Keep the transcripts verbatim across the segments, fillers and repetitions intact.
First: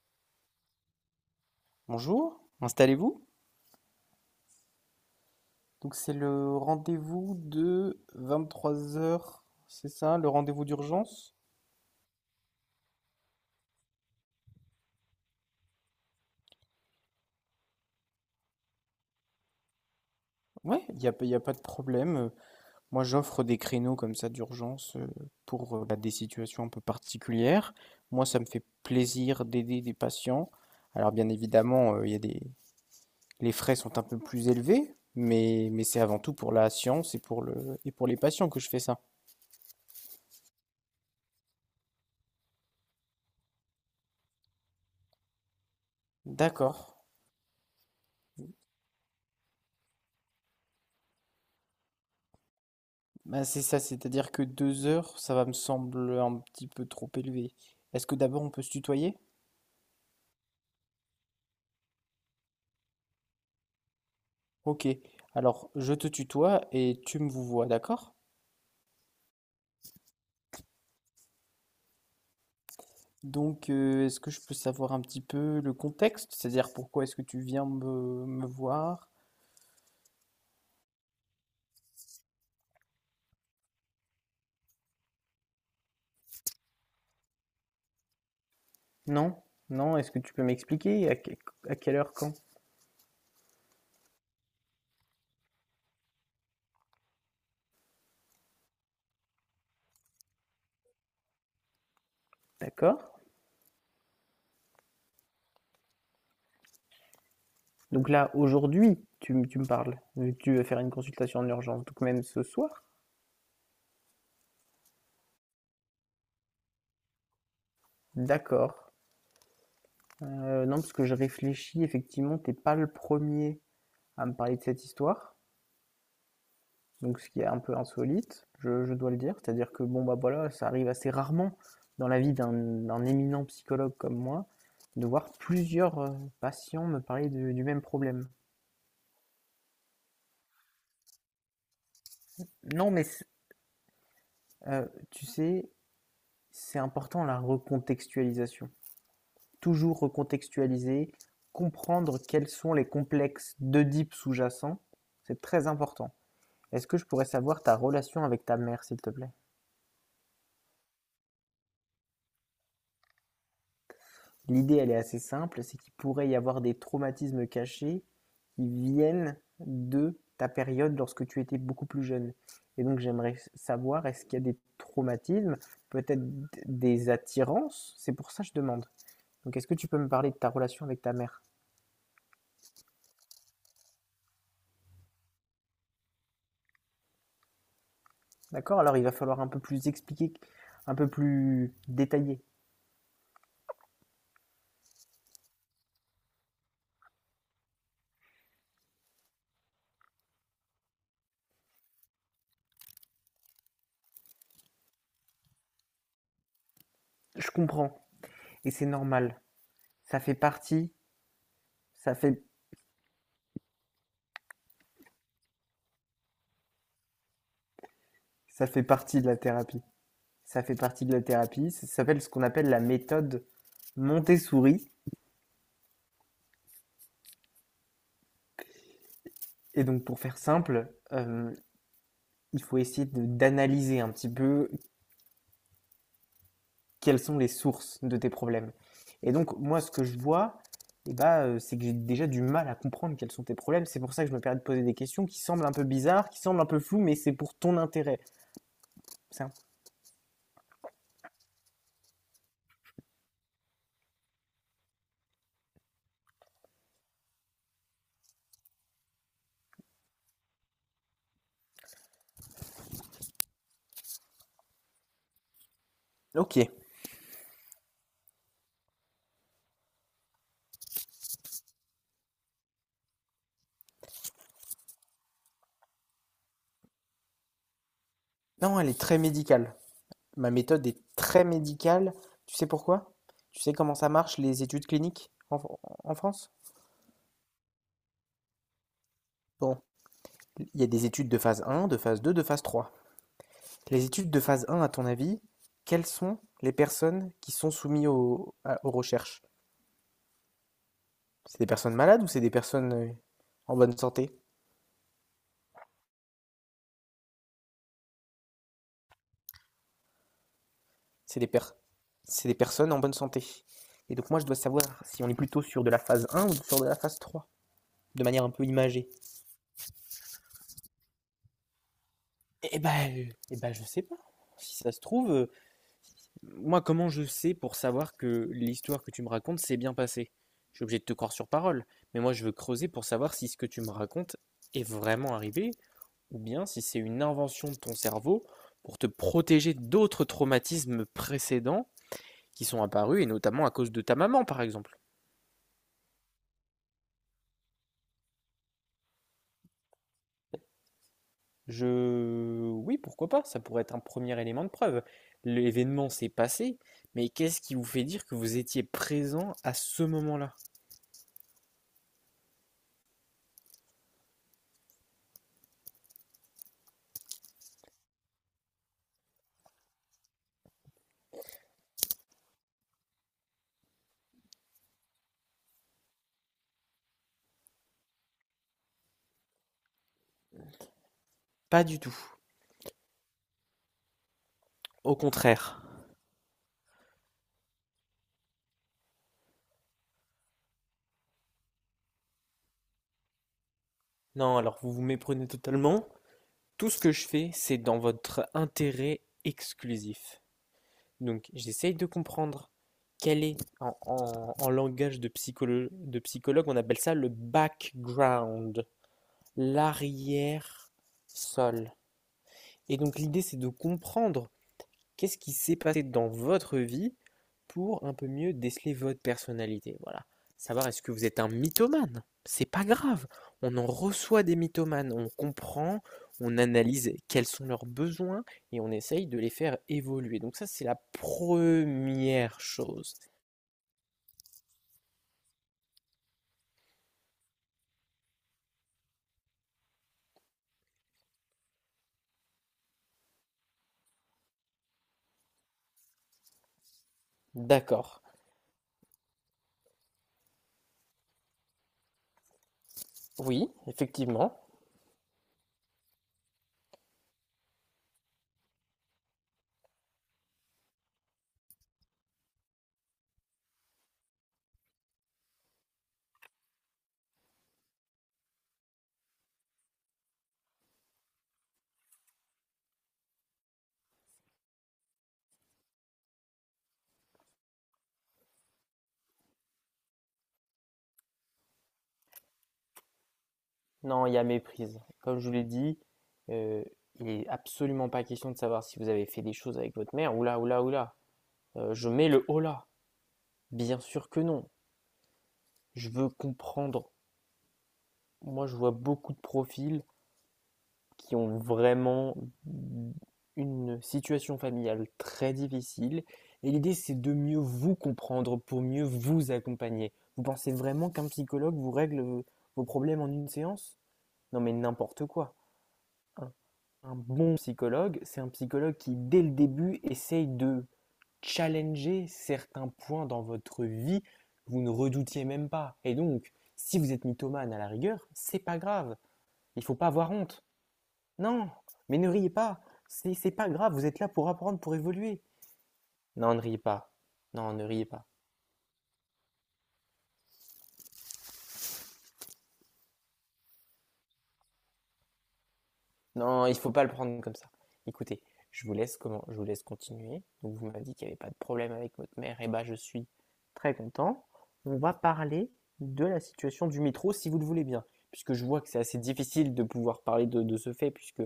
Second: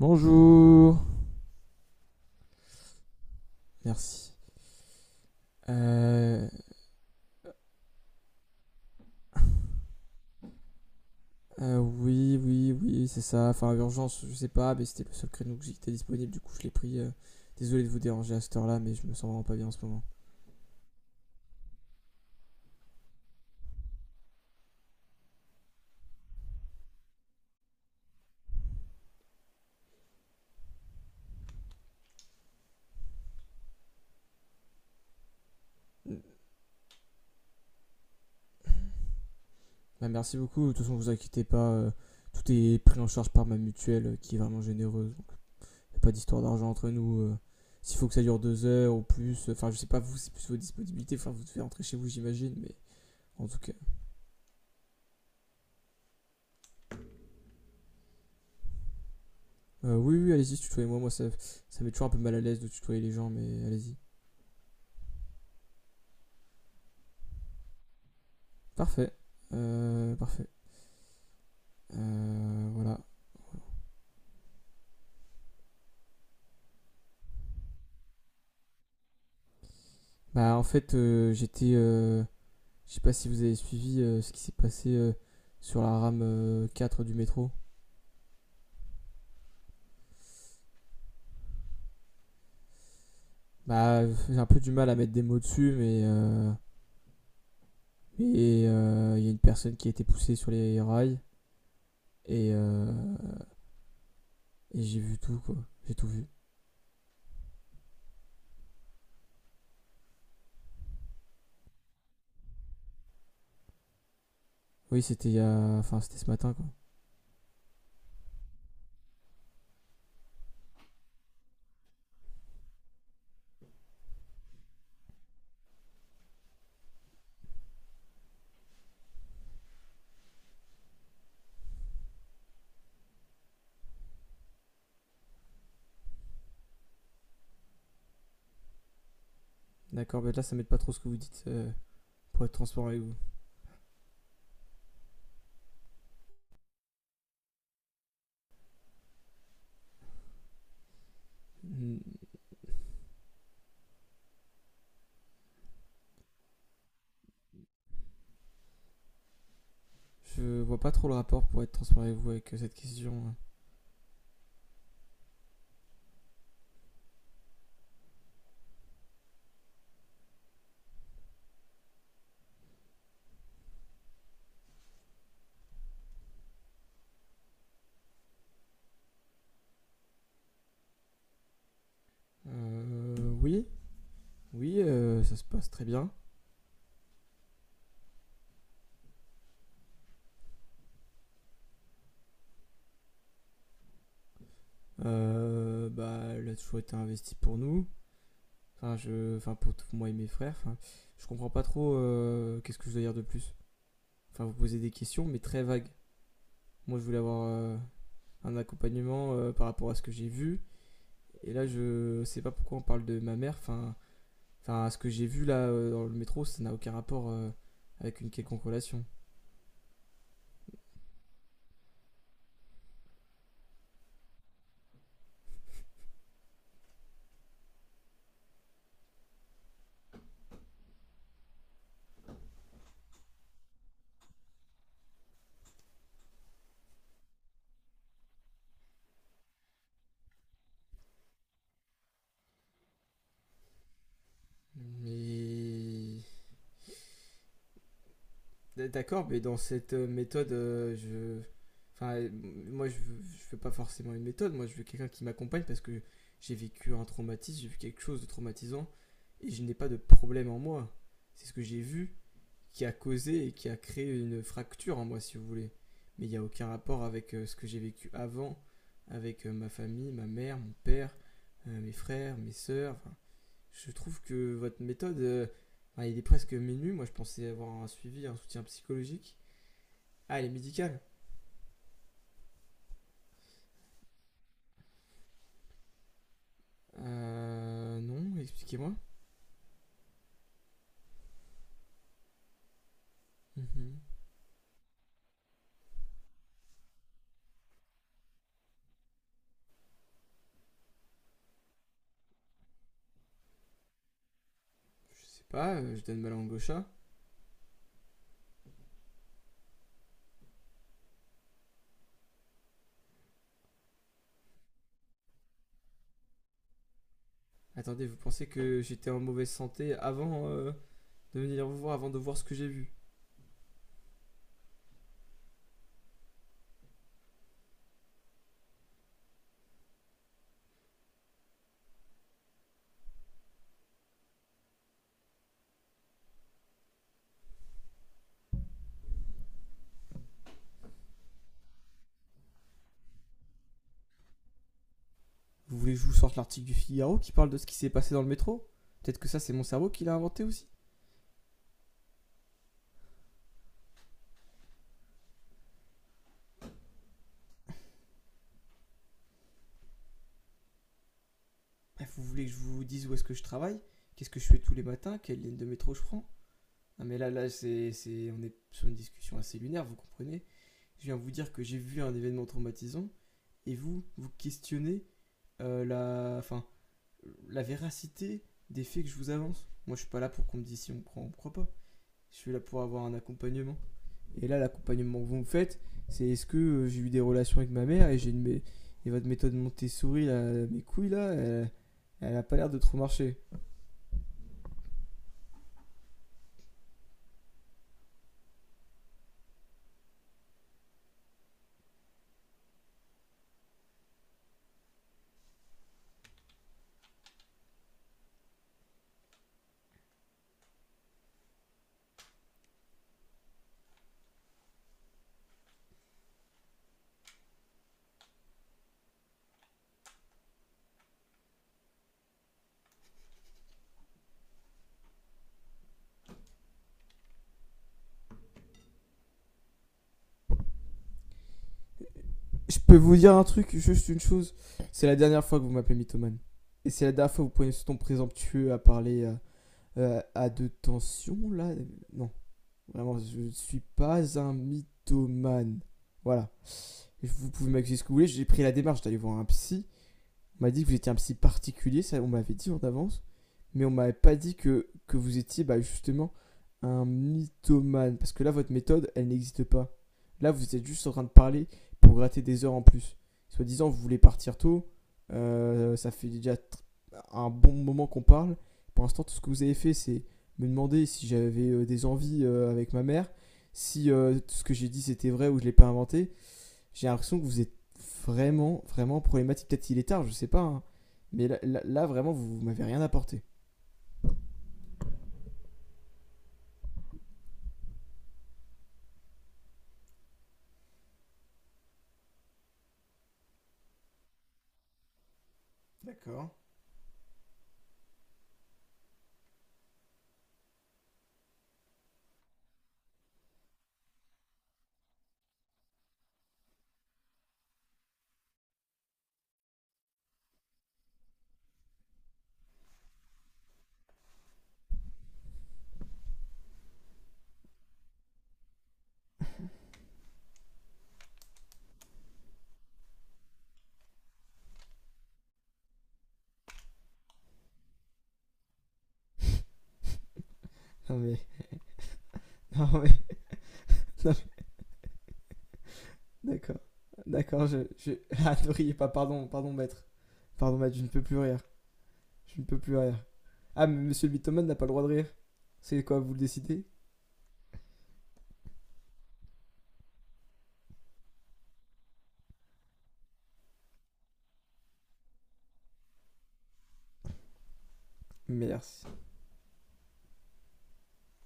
Bonjour. Bonjour, installez-vous. Merci. Donc c'est Euh, le rendez-vous de vingt-trois heures, c'est ça, le rendez-vous d'urgence? euh, oui, oui, oui, oui, c'est ça. Enfin, urgence, je sais pas, mais c'était le seul créneau que j'étais disponible, du coup je l'ai pris. euh. Désolé de vous déranger à cette heure-là, mais je me sens vraiment pas bien en ce moment. Ouais, il n'y a, pas- y a pas de problème. Euh, Moi, j'offre des créneaux comme ça d'urgence, euh, pour euh, bah, des situations un peu particulières. Moi, ça me fait plaisir d'aider des patients. Alors, bien évidemment, euh, y a des... les frais sont un peu plus élevés, mais, mais c'est avant tout pour la science et pour le... et pour les patients que je fais ça. Bah, merci beaucoup. De toute façon, vous inquiétez pas. euh, tout est pris en charge par ma mutuelle, euh, qui est vraiment généreuse. Y a pas d'histoire d'argent D'accord. entre nous. euh. S'il faut que ça dure deux heures ou plus, euh, enfin, euh, je sais pas, vous, c'est plus vos disponibilités. Enfin, vous devez rentrer chez vous, j'imagine, mais Bah, en tout c'est cas. ça, c'est-à-dire que deux heures, ça va me sembler un petit peu trop élevé. Est-ce que d'abord on peut se tutoyer? Euh, oui, oui, allez-y, tutoyez-moi. Moi, ça, ça met toujours un peu mal à l'aise de tutoyer les gens, mais allez-y. Ok, alors je te tutoie et tu me vous vois, d'accord? Parfait. Euh, parfait. Euh, voilà. Donc euh, est-ce que je peux savoir un petit peu le contexte? C'est-à-dire pourquoi est-ce que tu viens me, me voir? Bah, en fait, euh, j'étais. Euh, je sais pas si vous avez suivi euh, ce qui s'est passé euh, sur la rame euh, quatre du métro. Non, non, est-ce que tu peux m'expliquer à, que- à quelle heure, quand? Bah, j'ai un peu du mal à mettre des mots dessus, mais. euh, mais, euh, il euh, y a une personne qui a été poussée sur les rails. Et. euh, D'accord? et j'ai vu tout, quoi. J'ai tout vu. Donc là, aujourd'hui, tu, m- tu me parles, vu que tu veux faire une consultation en urgence, donc même ce soir? Oui, c'était il y a. Enfin, c'était ce matin, quoi. D'accord. Euh, non, parce que je réfléchis, effectivement, t'es pas le premier à me parler de cette histoire, donc ce qui est un peu insolite, je, je dois le dire. C'est-à-dire que bon bah voilà, ça arrive assez rarement dans la vie d'un d'un éminent psychologue comme moi de voir plusieurs euh, patients me parler de- du même problème. D'accord, mais là, ça m'aide pas trop ce que vous dites, euh, pour être transparent Non avec mais vous. euh, tu sais, c'est important la recontextualisation. Toujours recontextualiser, comprendre quels sont les complexes d'Oedipe sous-jacents, c'est très important. Est-ce que je pourrais savoir ta relation avec ta mère, s'il te plaît? Je vois pas trop le rapport pour être transparent avec vous avec, euh, cette question. euh. L'idée, elle est assez simple, c'est qu'il pourrait y avoir des traumatismes cachés qui viennent de ta période lorsque tu étais beaucoup plus jeune. Et donc j'aimerais savoir, est-ce qu'il y a des traumatismes, peut-être des attirances. C'est pour ça que je demande. Donc est-ce que tu peux me parler de ta relation avec ta mère? Euh, oui, oui, euh, ça se passe très bien. D'accord. Alors il va falloir un peu plus expliquer, un peu plus détaillé. Euh, bah, il a toujours été investi pour nous. Enfin, je, enfin pour tout- moi et mes frères. Enfin, je comprends pas trop, euh, qu'est-ce que je dois dire de plus. Enfin, vous posez des questions, mais très vagues. Moi, je voulais avoir Je euh, comprends, un et c'est accompagnement normal. euh, par rapport à ce que Ça j'ai fait vu. partie, Et là, ça je sais fait, pas pourquoi on parle de ma mère. Enfin, enfin, ce que j'ai vu là, euh, dans le métro, ça n'a aucun rapport, euh, avec une quelconque ça fait relation. partie de la thérapie. Ça fait partie de la thérapie. Ça s'appelle ce qu'on appelle la méthode Montessori. Et donc, pour faire simple, euh, il faut essayer de- d'analyser un petit peu quelles sont les sources de tes problèmes. Et donc, moi, ce que je vois, eh ben, euh, c'est que j'ai déjà du mal à comprendre quels sont tes problèmes. C'est pour ça que je me permets de poser des questions qui semblent un peu Mais bizarres, qui semblent un peu floues, mais c'est pour ton intérêt. D'accord, mais C'est un- dans cette, euh, méthode, euh, je. Enfin, euh, moi, je veux, je veux pas forcément une méthode. Moi, je veux quelqu'un qui m'accompagne parce que j'ai vécu un traumatisme, j'ai vu quelque chose de traumatisant et je n'ai pas de problème en moi. C'est ce que j'ai vu qui a causé et qui a créé une fracture en moi, si vous voulez. Mais il n'y a Ok. aucun rapport avec, euh, ce que j'ai vécu avant, avec, euh, ma famille, ma mère, mon père, euh, mes frères, mes sœurs. Enfin, je trouve que votre méthode, euh, enfin, il est presque menu. Moi, je pensais avoir un suivi, un soutien Non, elle est très psychologique. médicale. Ah, elle Ma est méthode est médicale. très médicale. Tu sais pourquoi? Tu sais comment ça marche, les études cliniques en, en France? Euh, non, expliquez-moi. Bon, il y a des études de phase un, de phase deux, de phase trois. Mhm. Les études de phase un, à ton avis, quelles sont les personnes qui sont soumises aux, à- aux recherches? C'est des personnes malades ou c'est des personnes euh, en bonne santé? Je sais pas, euh, je donne ma langue au chat. C'est des, per- c'est des personnes en bonne santé. Et donc moi je dois savoir si on est plutôt sur de la phase un ou sur de la phase trois, Attendez, vous de manière pensez un peu que imagée. j'étais en mauvaise santé avant, euh, de venir vous voir, avant de voir ce que j'ai Eh vu? ben, euh, eh ben je sais pas. Si ça se trouve, euh, moi, comment je sais pour savoir que l'histoire que tu me racontes s'est bien passée? Je suis obligé de te croire sur parole, mais moi je veux creuser pour savoir si ce que tu me racontes est vraiment arrivé. Ou bien si c'est une invention de ton cerveau pour te protéger d'autres traumatismes précédents qui sont apparus, et notamment à cause de ta maman, par exemple. Vous voulez que je vous sorte l'article du Figaro qui parle de ce qui s'est passé dans le métro? Peut-être que ça, c'est mon cerveau qui l'a inventé aussi. Je... oui, pourquoi pas, ça pourrait être un premier élément de preuve. L'événement s'est passé, mais qu'est-ce qui vous fait dire que vous étiez présent à ce moment-là? Bref, vous voulez que je vous dise où est-ce que je travaille? Qu'est-ce que je fais tous les matins? Quelle ligne de métro je prends? Non, mais là, là, c'est, c'est- on est sur une discussion assez lunaire, vous comprenez? Je viens vous dire que j'ai vu un événement traumatisant, et vous, vous questionnez, euh, la, enfin, la véracité des faits que je vous avance. Moi, je suis pas là pour qu'on me dise si on croit ou on croit pas. Pas du tout, Je suis là pour avoir un accompagnement. Et là, au l'accompagnement que vous me faites, contraire. c'est est-ce que, euh, j'ai eu des relations avec ma mère et j'ai une et votre méthode Montessori, là, mes couilles là, elle, elle a pas l'air de trop marcher. Non, alors vous vous méprenez totalement. Tout ce que je fais, c'est dans votre intérêt exclusif. Donc j'essaye de comprendre quel est, en, en- en langage de psycholo- de psychologue, on appelle ça le background, l'arrière-sol. Et donc l'idée, c'est de comprendre qu'est-ce qui s'est passé dans votre vie pour un peu mieux déceler votre personnalité. Voilà. Savoir est-ce que vous êtes un mythomane. C'est pas grave. On en reçoit des mythomanes. On comprend, on analyse quels sont leurs besoins et on essaye de les faire évoluer. Donc ça, c'est la première Je peux chose. vous dire un truc, juste une chose. C'est la dernière fois que vous m'appelez mythomane. Et c'est la dernière fois que vous prenez ce ton présomptueux à parler, euh, euh, à de tension, là. Non, vraiment, je ne suis pas un mythomane. Voilà. Vous pouvez m'accuser ce que D'accord. vous voulez. J'ai pris la démarche d'aller voir un psy. On m'a dit que vous étiez un psy particulier, ça on m'avait dit en avance, Oui, mais on m'avait pas dit effectivement. que, que vous étiez, bah, justement un mythomane, parce que là votre méthode, elle n'existe pas. Là vous êtes juste en train de parler pour gratter des heures en plus. Soit disant vous voulez partir tôt, euh, ça fait déjà un bon moment qu'on parle. Pour l'instant tout ce que vous avez fait c'est me demander si j'avais, euh, des envies, euh, avec ma mère, si, euh, tout ce que j'ai dit c'était vrai ou je l'ai pas inventé, j'ai l'impression que vous êtes vraiment, vraiment problématique. Peut-être qu'il est tard, je sais pas. Hein. Mais là, là- là, vraiment, vous, vous m'avez rien apporté. Non, il y a méprise. Comme je vous l'ai dit, euh, il n'est absolument pas question de savoir si vous avez fait des choses avec votre mère. Oula, oula, oula. Euh, je mets le hola. Bien sûr que non. Je veux D'accord. comprendre. Moi, je vois beaucoup de profils qui ont vraiment une situation familiale très difficile. Et l'idée, c'est de mieux vous comprendre pour mieux vous accompagner. Vous pensez vraiment qu'un psychologue vous règle vos vos problèmes en une séance? Non, mais n'importe quoi. Un, un bon psychologue, c'est un psychologue qui, dès le début, essaye de challenger certains points dans votre vie que vous ne redoutiez même pas. Et donc, si vous êtes mythomane à la rigueur, c'est pas grave. Il ne faut pas avoir honte. Non mais, Non, mais ne riez pas. non mais, C'est c'est pas grave. Vous êtes là non pour mais- apprendre, pour évoluer. Non, ne riez d'accord, pas. d'accord, Non, je, ne riez je, pas. ah ne riez pas, pardon, pardon maître, pardon maître, je ne peux plus rire, je ne peux plus rire. Ah mais monsieur le mythomane n'a pas le droit de rire, c'est quoi, vous le Non, il décidez? faut pas le prendre comme ça. Écoutez, je vous laisse comment, je vous laisse continuer. Donc vous m'avez dit qu'il n'y avait pas de problème avec votre mère. Et bah je suis très content. On va parler de la situation du métro, si vous le voulez bien, puisque je vois que c'est Merci. assez difficile de pouvoir parler de, de ce fait, puisque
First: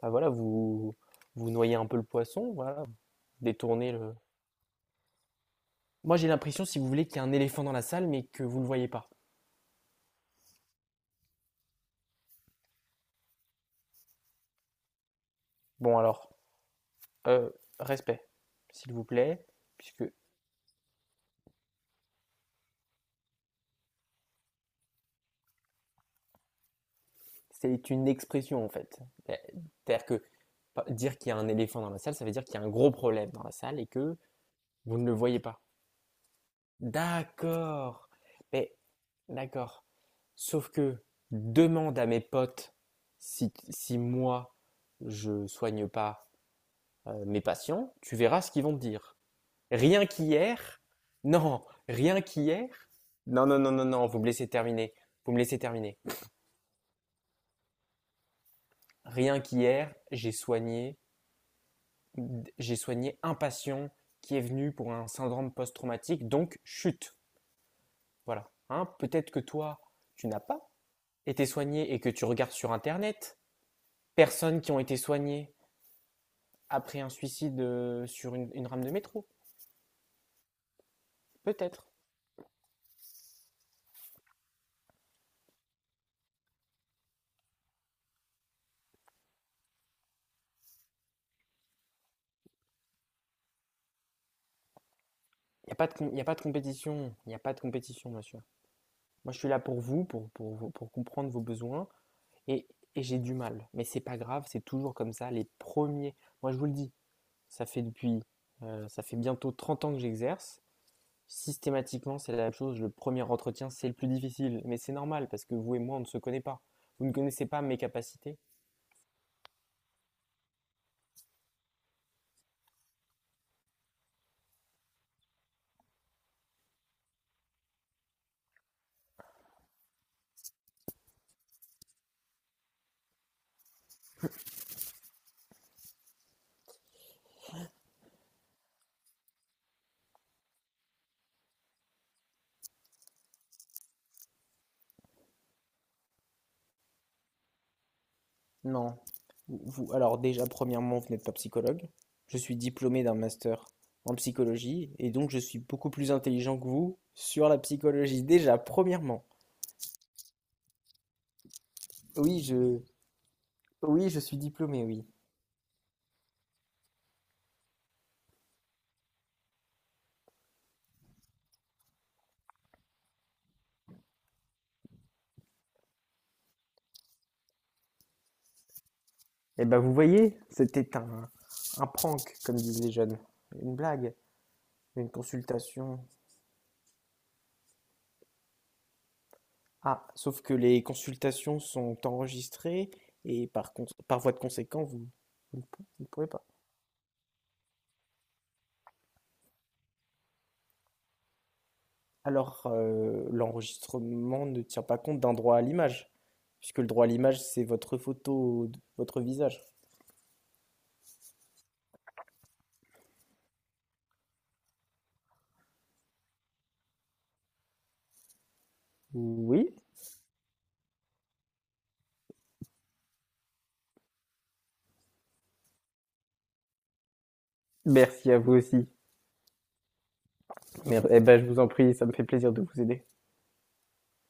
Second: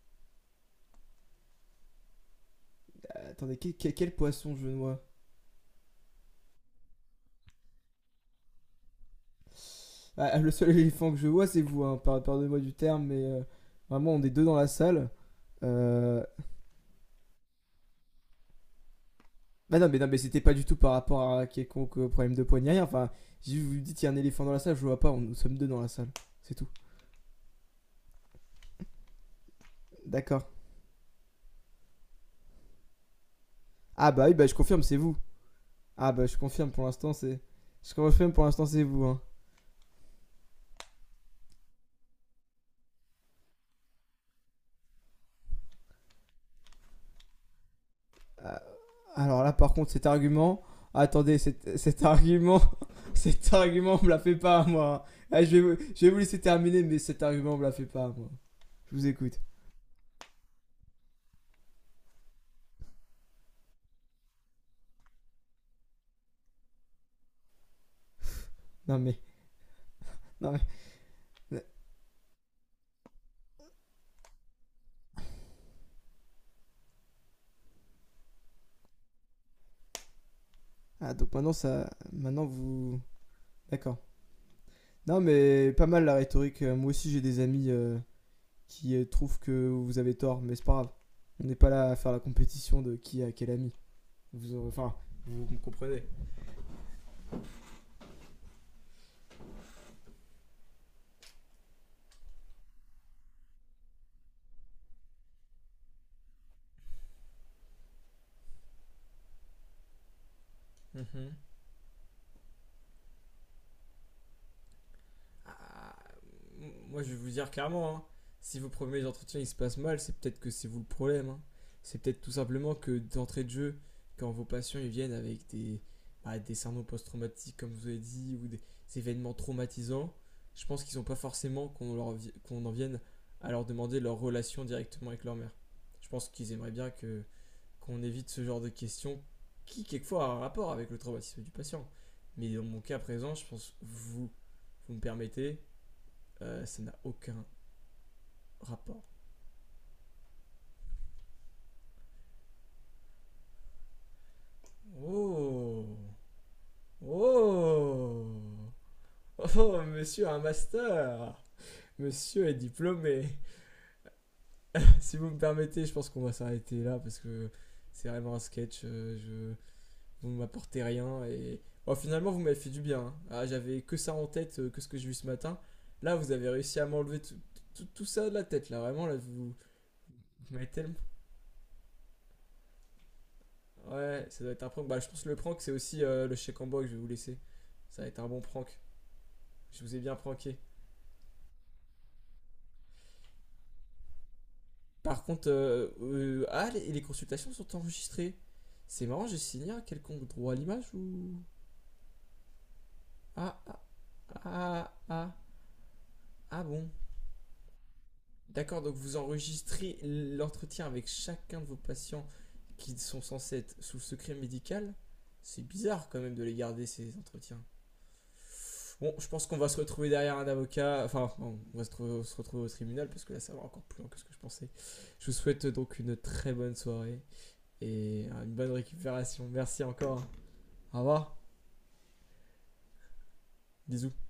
bah voilà, vous vous noyez un peu le poisson, voilà, Attendez, quel, détournez quel- quel le. poisson je vois? Moi j'ai l'impression, si vous voulez, qu'il y a un éléphant dans la salle, mais que vous ne le voyez pas. Ah, le seul éléphant que je vois c'est vous, hein, pardonnez-moi du terme, mais, euh, vraiment on est deux dans la salle. Bon Euh, alors, euh, respect, s'il vous plaît, Bah non, mais, puisque non, mais c'était pas du tout par rapport à quelconque, euh, problème de poignet. Enfin, si vous me dites il y a un éléphant dans la salle, je vois pas, on- nous sommes deux dans la salle. C'est tout. c'est une expression en fait. Euh, C'est-à-dire que D'accord. dire qu'il y a un éléphant dans la salle, ça veut dire qu'il y a un gros problème dans la salle et Ah que bah oui, bah je confirme, c'est vous ne le vous. voyez pas. Ah bah je confirme pour l'instant, c'est. Je D'accord. confirme pour l'instant, Mais c'est vous. Hein. d'accord. Sauf que demande à mes potes si, si moi je soigne pas euh, mes patients, tu verras ce Euh, qu'ils vont te dire. alors là, par contre, cet Rien argument. qu'hier, Attendez, non, cet, cet rien argument. qu'hier, non, Cet non, non, non, argument, on non, me vous la me fait laissez pas, terminer, moi. Hein. vous me Ah, je, laissez vais, terminer. je vais vous laisser terminer, mais cet argument, on me la fait pas, moi. Je vous écoute. Rien qu'hier, j'ai soigné j'ai soigné un patient qui est venu pour un syndrome post-traumatique, donc chute. Voilà. Hein, Non mais. peut-être que toi, tu n'as Non mais. pas été soigné et que tu regardes sur Internet personnes qui ont été soignées après un suicide euh, sur une, une rame de métro. Ah, donc maintenant, Peut-être. ça. Maintenant, vous. D'accord. Non, mais pas mal la rhétorique. Euh, Moi aussi, j'ai des amis, euh, qui, euh, trouvent que vous avez tort, mais c'est pas grave. On n'est pas là à faire la compétition de qui a quel ami. Vous aurez- Enfin, vous me Il n'y a, pas de comprenez. com- y a pas de compétition. Il n'y a pas de compétition, monsieur. Moi, je suis là pour vous, pour, pour, pour comprendre vos besoins. Et, et j'ai du mal. Mais c'est pas grave, c'est toujours comme ça. Les premiers. Moi, je vous le dis, ça fait depuis. Euh, ça fait bientôt trente ans que j'exerce. Mhm. Systématiquement, c'est la même chose. Le premier entretien, c'est le plus difficile. Mais c'est normal parce que vous et moi, on ne Ah, se connaît pas. moi, Vous je ne vais vous connaissez dire pas mes clairement, hein, capacités. si vos premiers entretiens ils se passent mal, c'est peut-être que c'est vous le problème. Hein. C'est peut-être tout simplement que d'entrée de jeu, quand vos patients ils viennent avec des, bah, des syndromes post-traumatiques, comme vous avez dit, ou des événements traumatisants, je pense qu'ils n'ont pas forcément qu'on leur qu'on en vienne à leur demander leur relation directement avec leur mère. Je pense qu'ils aimeraient bien que qu'on évite ce genre de questions qui quelquefois a un rapport avec le traumatisme du patient. Mais dans mon cas présent, je pense vous vous me permettez, euh, ça n'a aucun Non. rapport. Vous, alors déjà, premièrement, vous n'êtes pas psychologue. Je suis diplômé d'un master en psychologie et donc je suis Oh, beaucoup plus intelligent que vous sur la psychologie. oh, Déjà, premièrement. oh, monsieur a un master? Oui, Monsieur est je, diplômé? oui, je suis diplômé, oui. Si vous me permettez, je pense qu'on va s'arrêter là parce que c'est vraiment un sketch. euh, Je... Vous ne m'apportez rien et. Bon, finalement, vous m'avez fait du bien. Hein. Ah, j'avais que ça en tête, euh, que ce que j'ai vu ce matin. Là, vous avez réussi à m'enlever tout, tout- tout ça de la tête, là. Vraiment, là, vous, vous Eh ben, vous voyez, m'avez tellement. c'était un, un prank, comme disent les jeunes. Une blague, Ouais, ça doit être un prank. Bah, je une pense que le prank, c'est consultation, aussi, euh, le chèque en bois que je vais vous laisser. Ça va être un bon prank. Je vous ai Ah, bien sauf que pranké. les consultations sont enregistrées et par cons- par voie de conséquent, vous, Par contre, vous ne pou- euh, vous ne pouvez euh, pas. ah, les, les consultations sont enregistrées. C'est marrant, j'ai signé un quelconque droit à l'image ou? Alors, euh, Ah, ah, l'enregistrement ne tient ah, pas compte ah, d'un droit à l'image, ah puisque le bon. droit à l'image, c'est votre photo, de D'accord, donc vous votre visage. enregistrez l'entretien avec chacun de vos patients qui sont censés être sous le secret médical. C'est bizarre quand même de les garder ces entretiens. Bon, je pense qu'on va Oui, se retrouver derrière un avocat. Enfin, on va se, se retrouver au tribunal parce que là ça va encore plus loin que ce que je pensais. Je vous souhaite donc une très bonne soirée et, merci à euh, vous une bonne aussi. récupération. Merci encore. Au Mer- Eh revoir. ben, je vous en prie, ça me fait plaisir de vous aider. Bisous.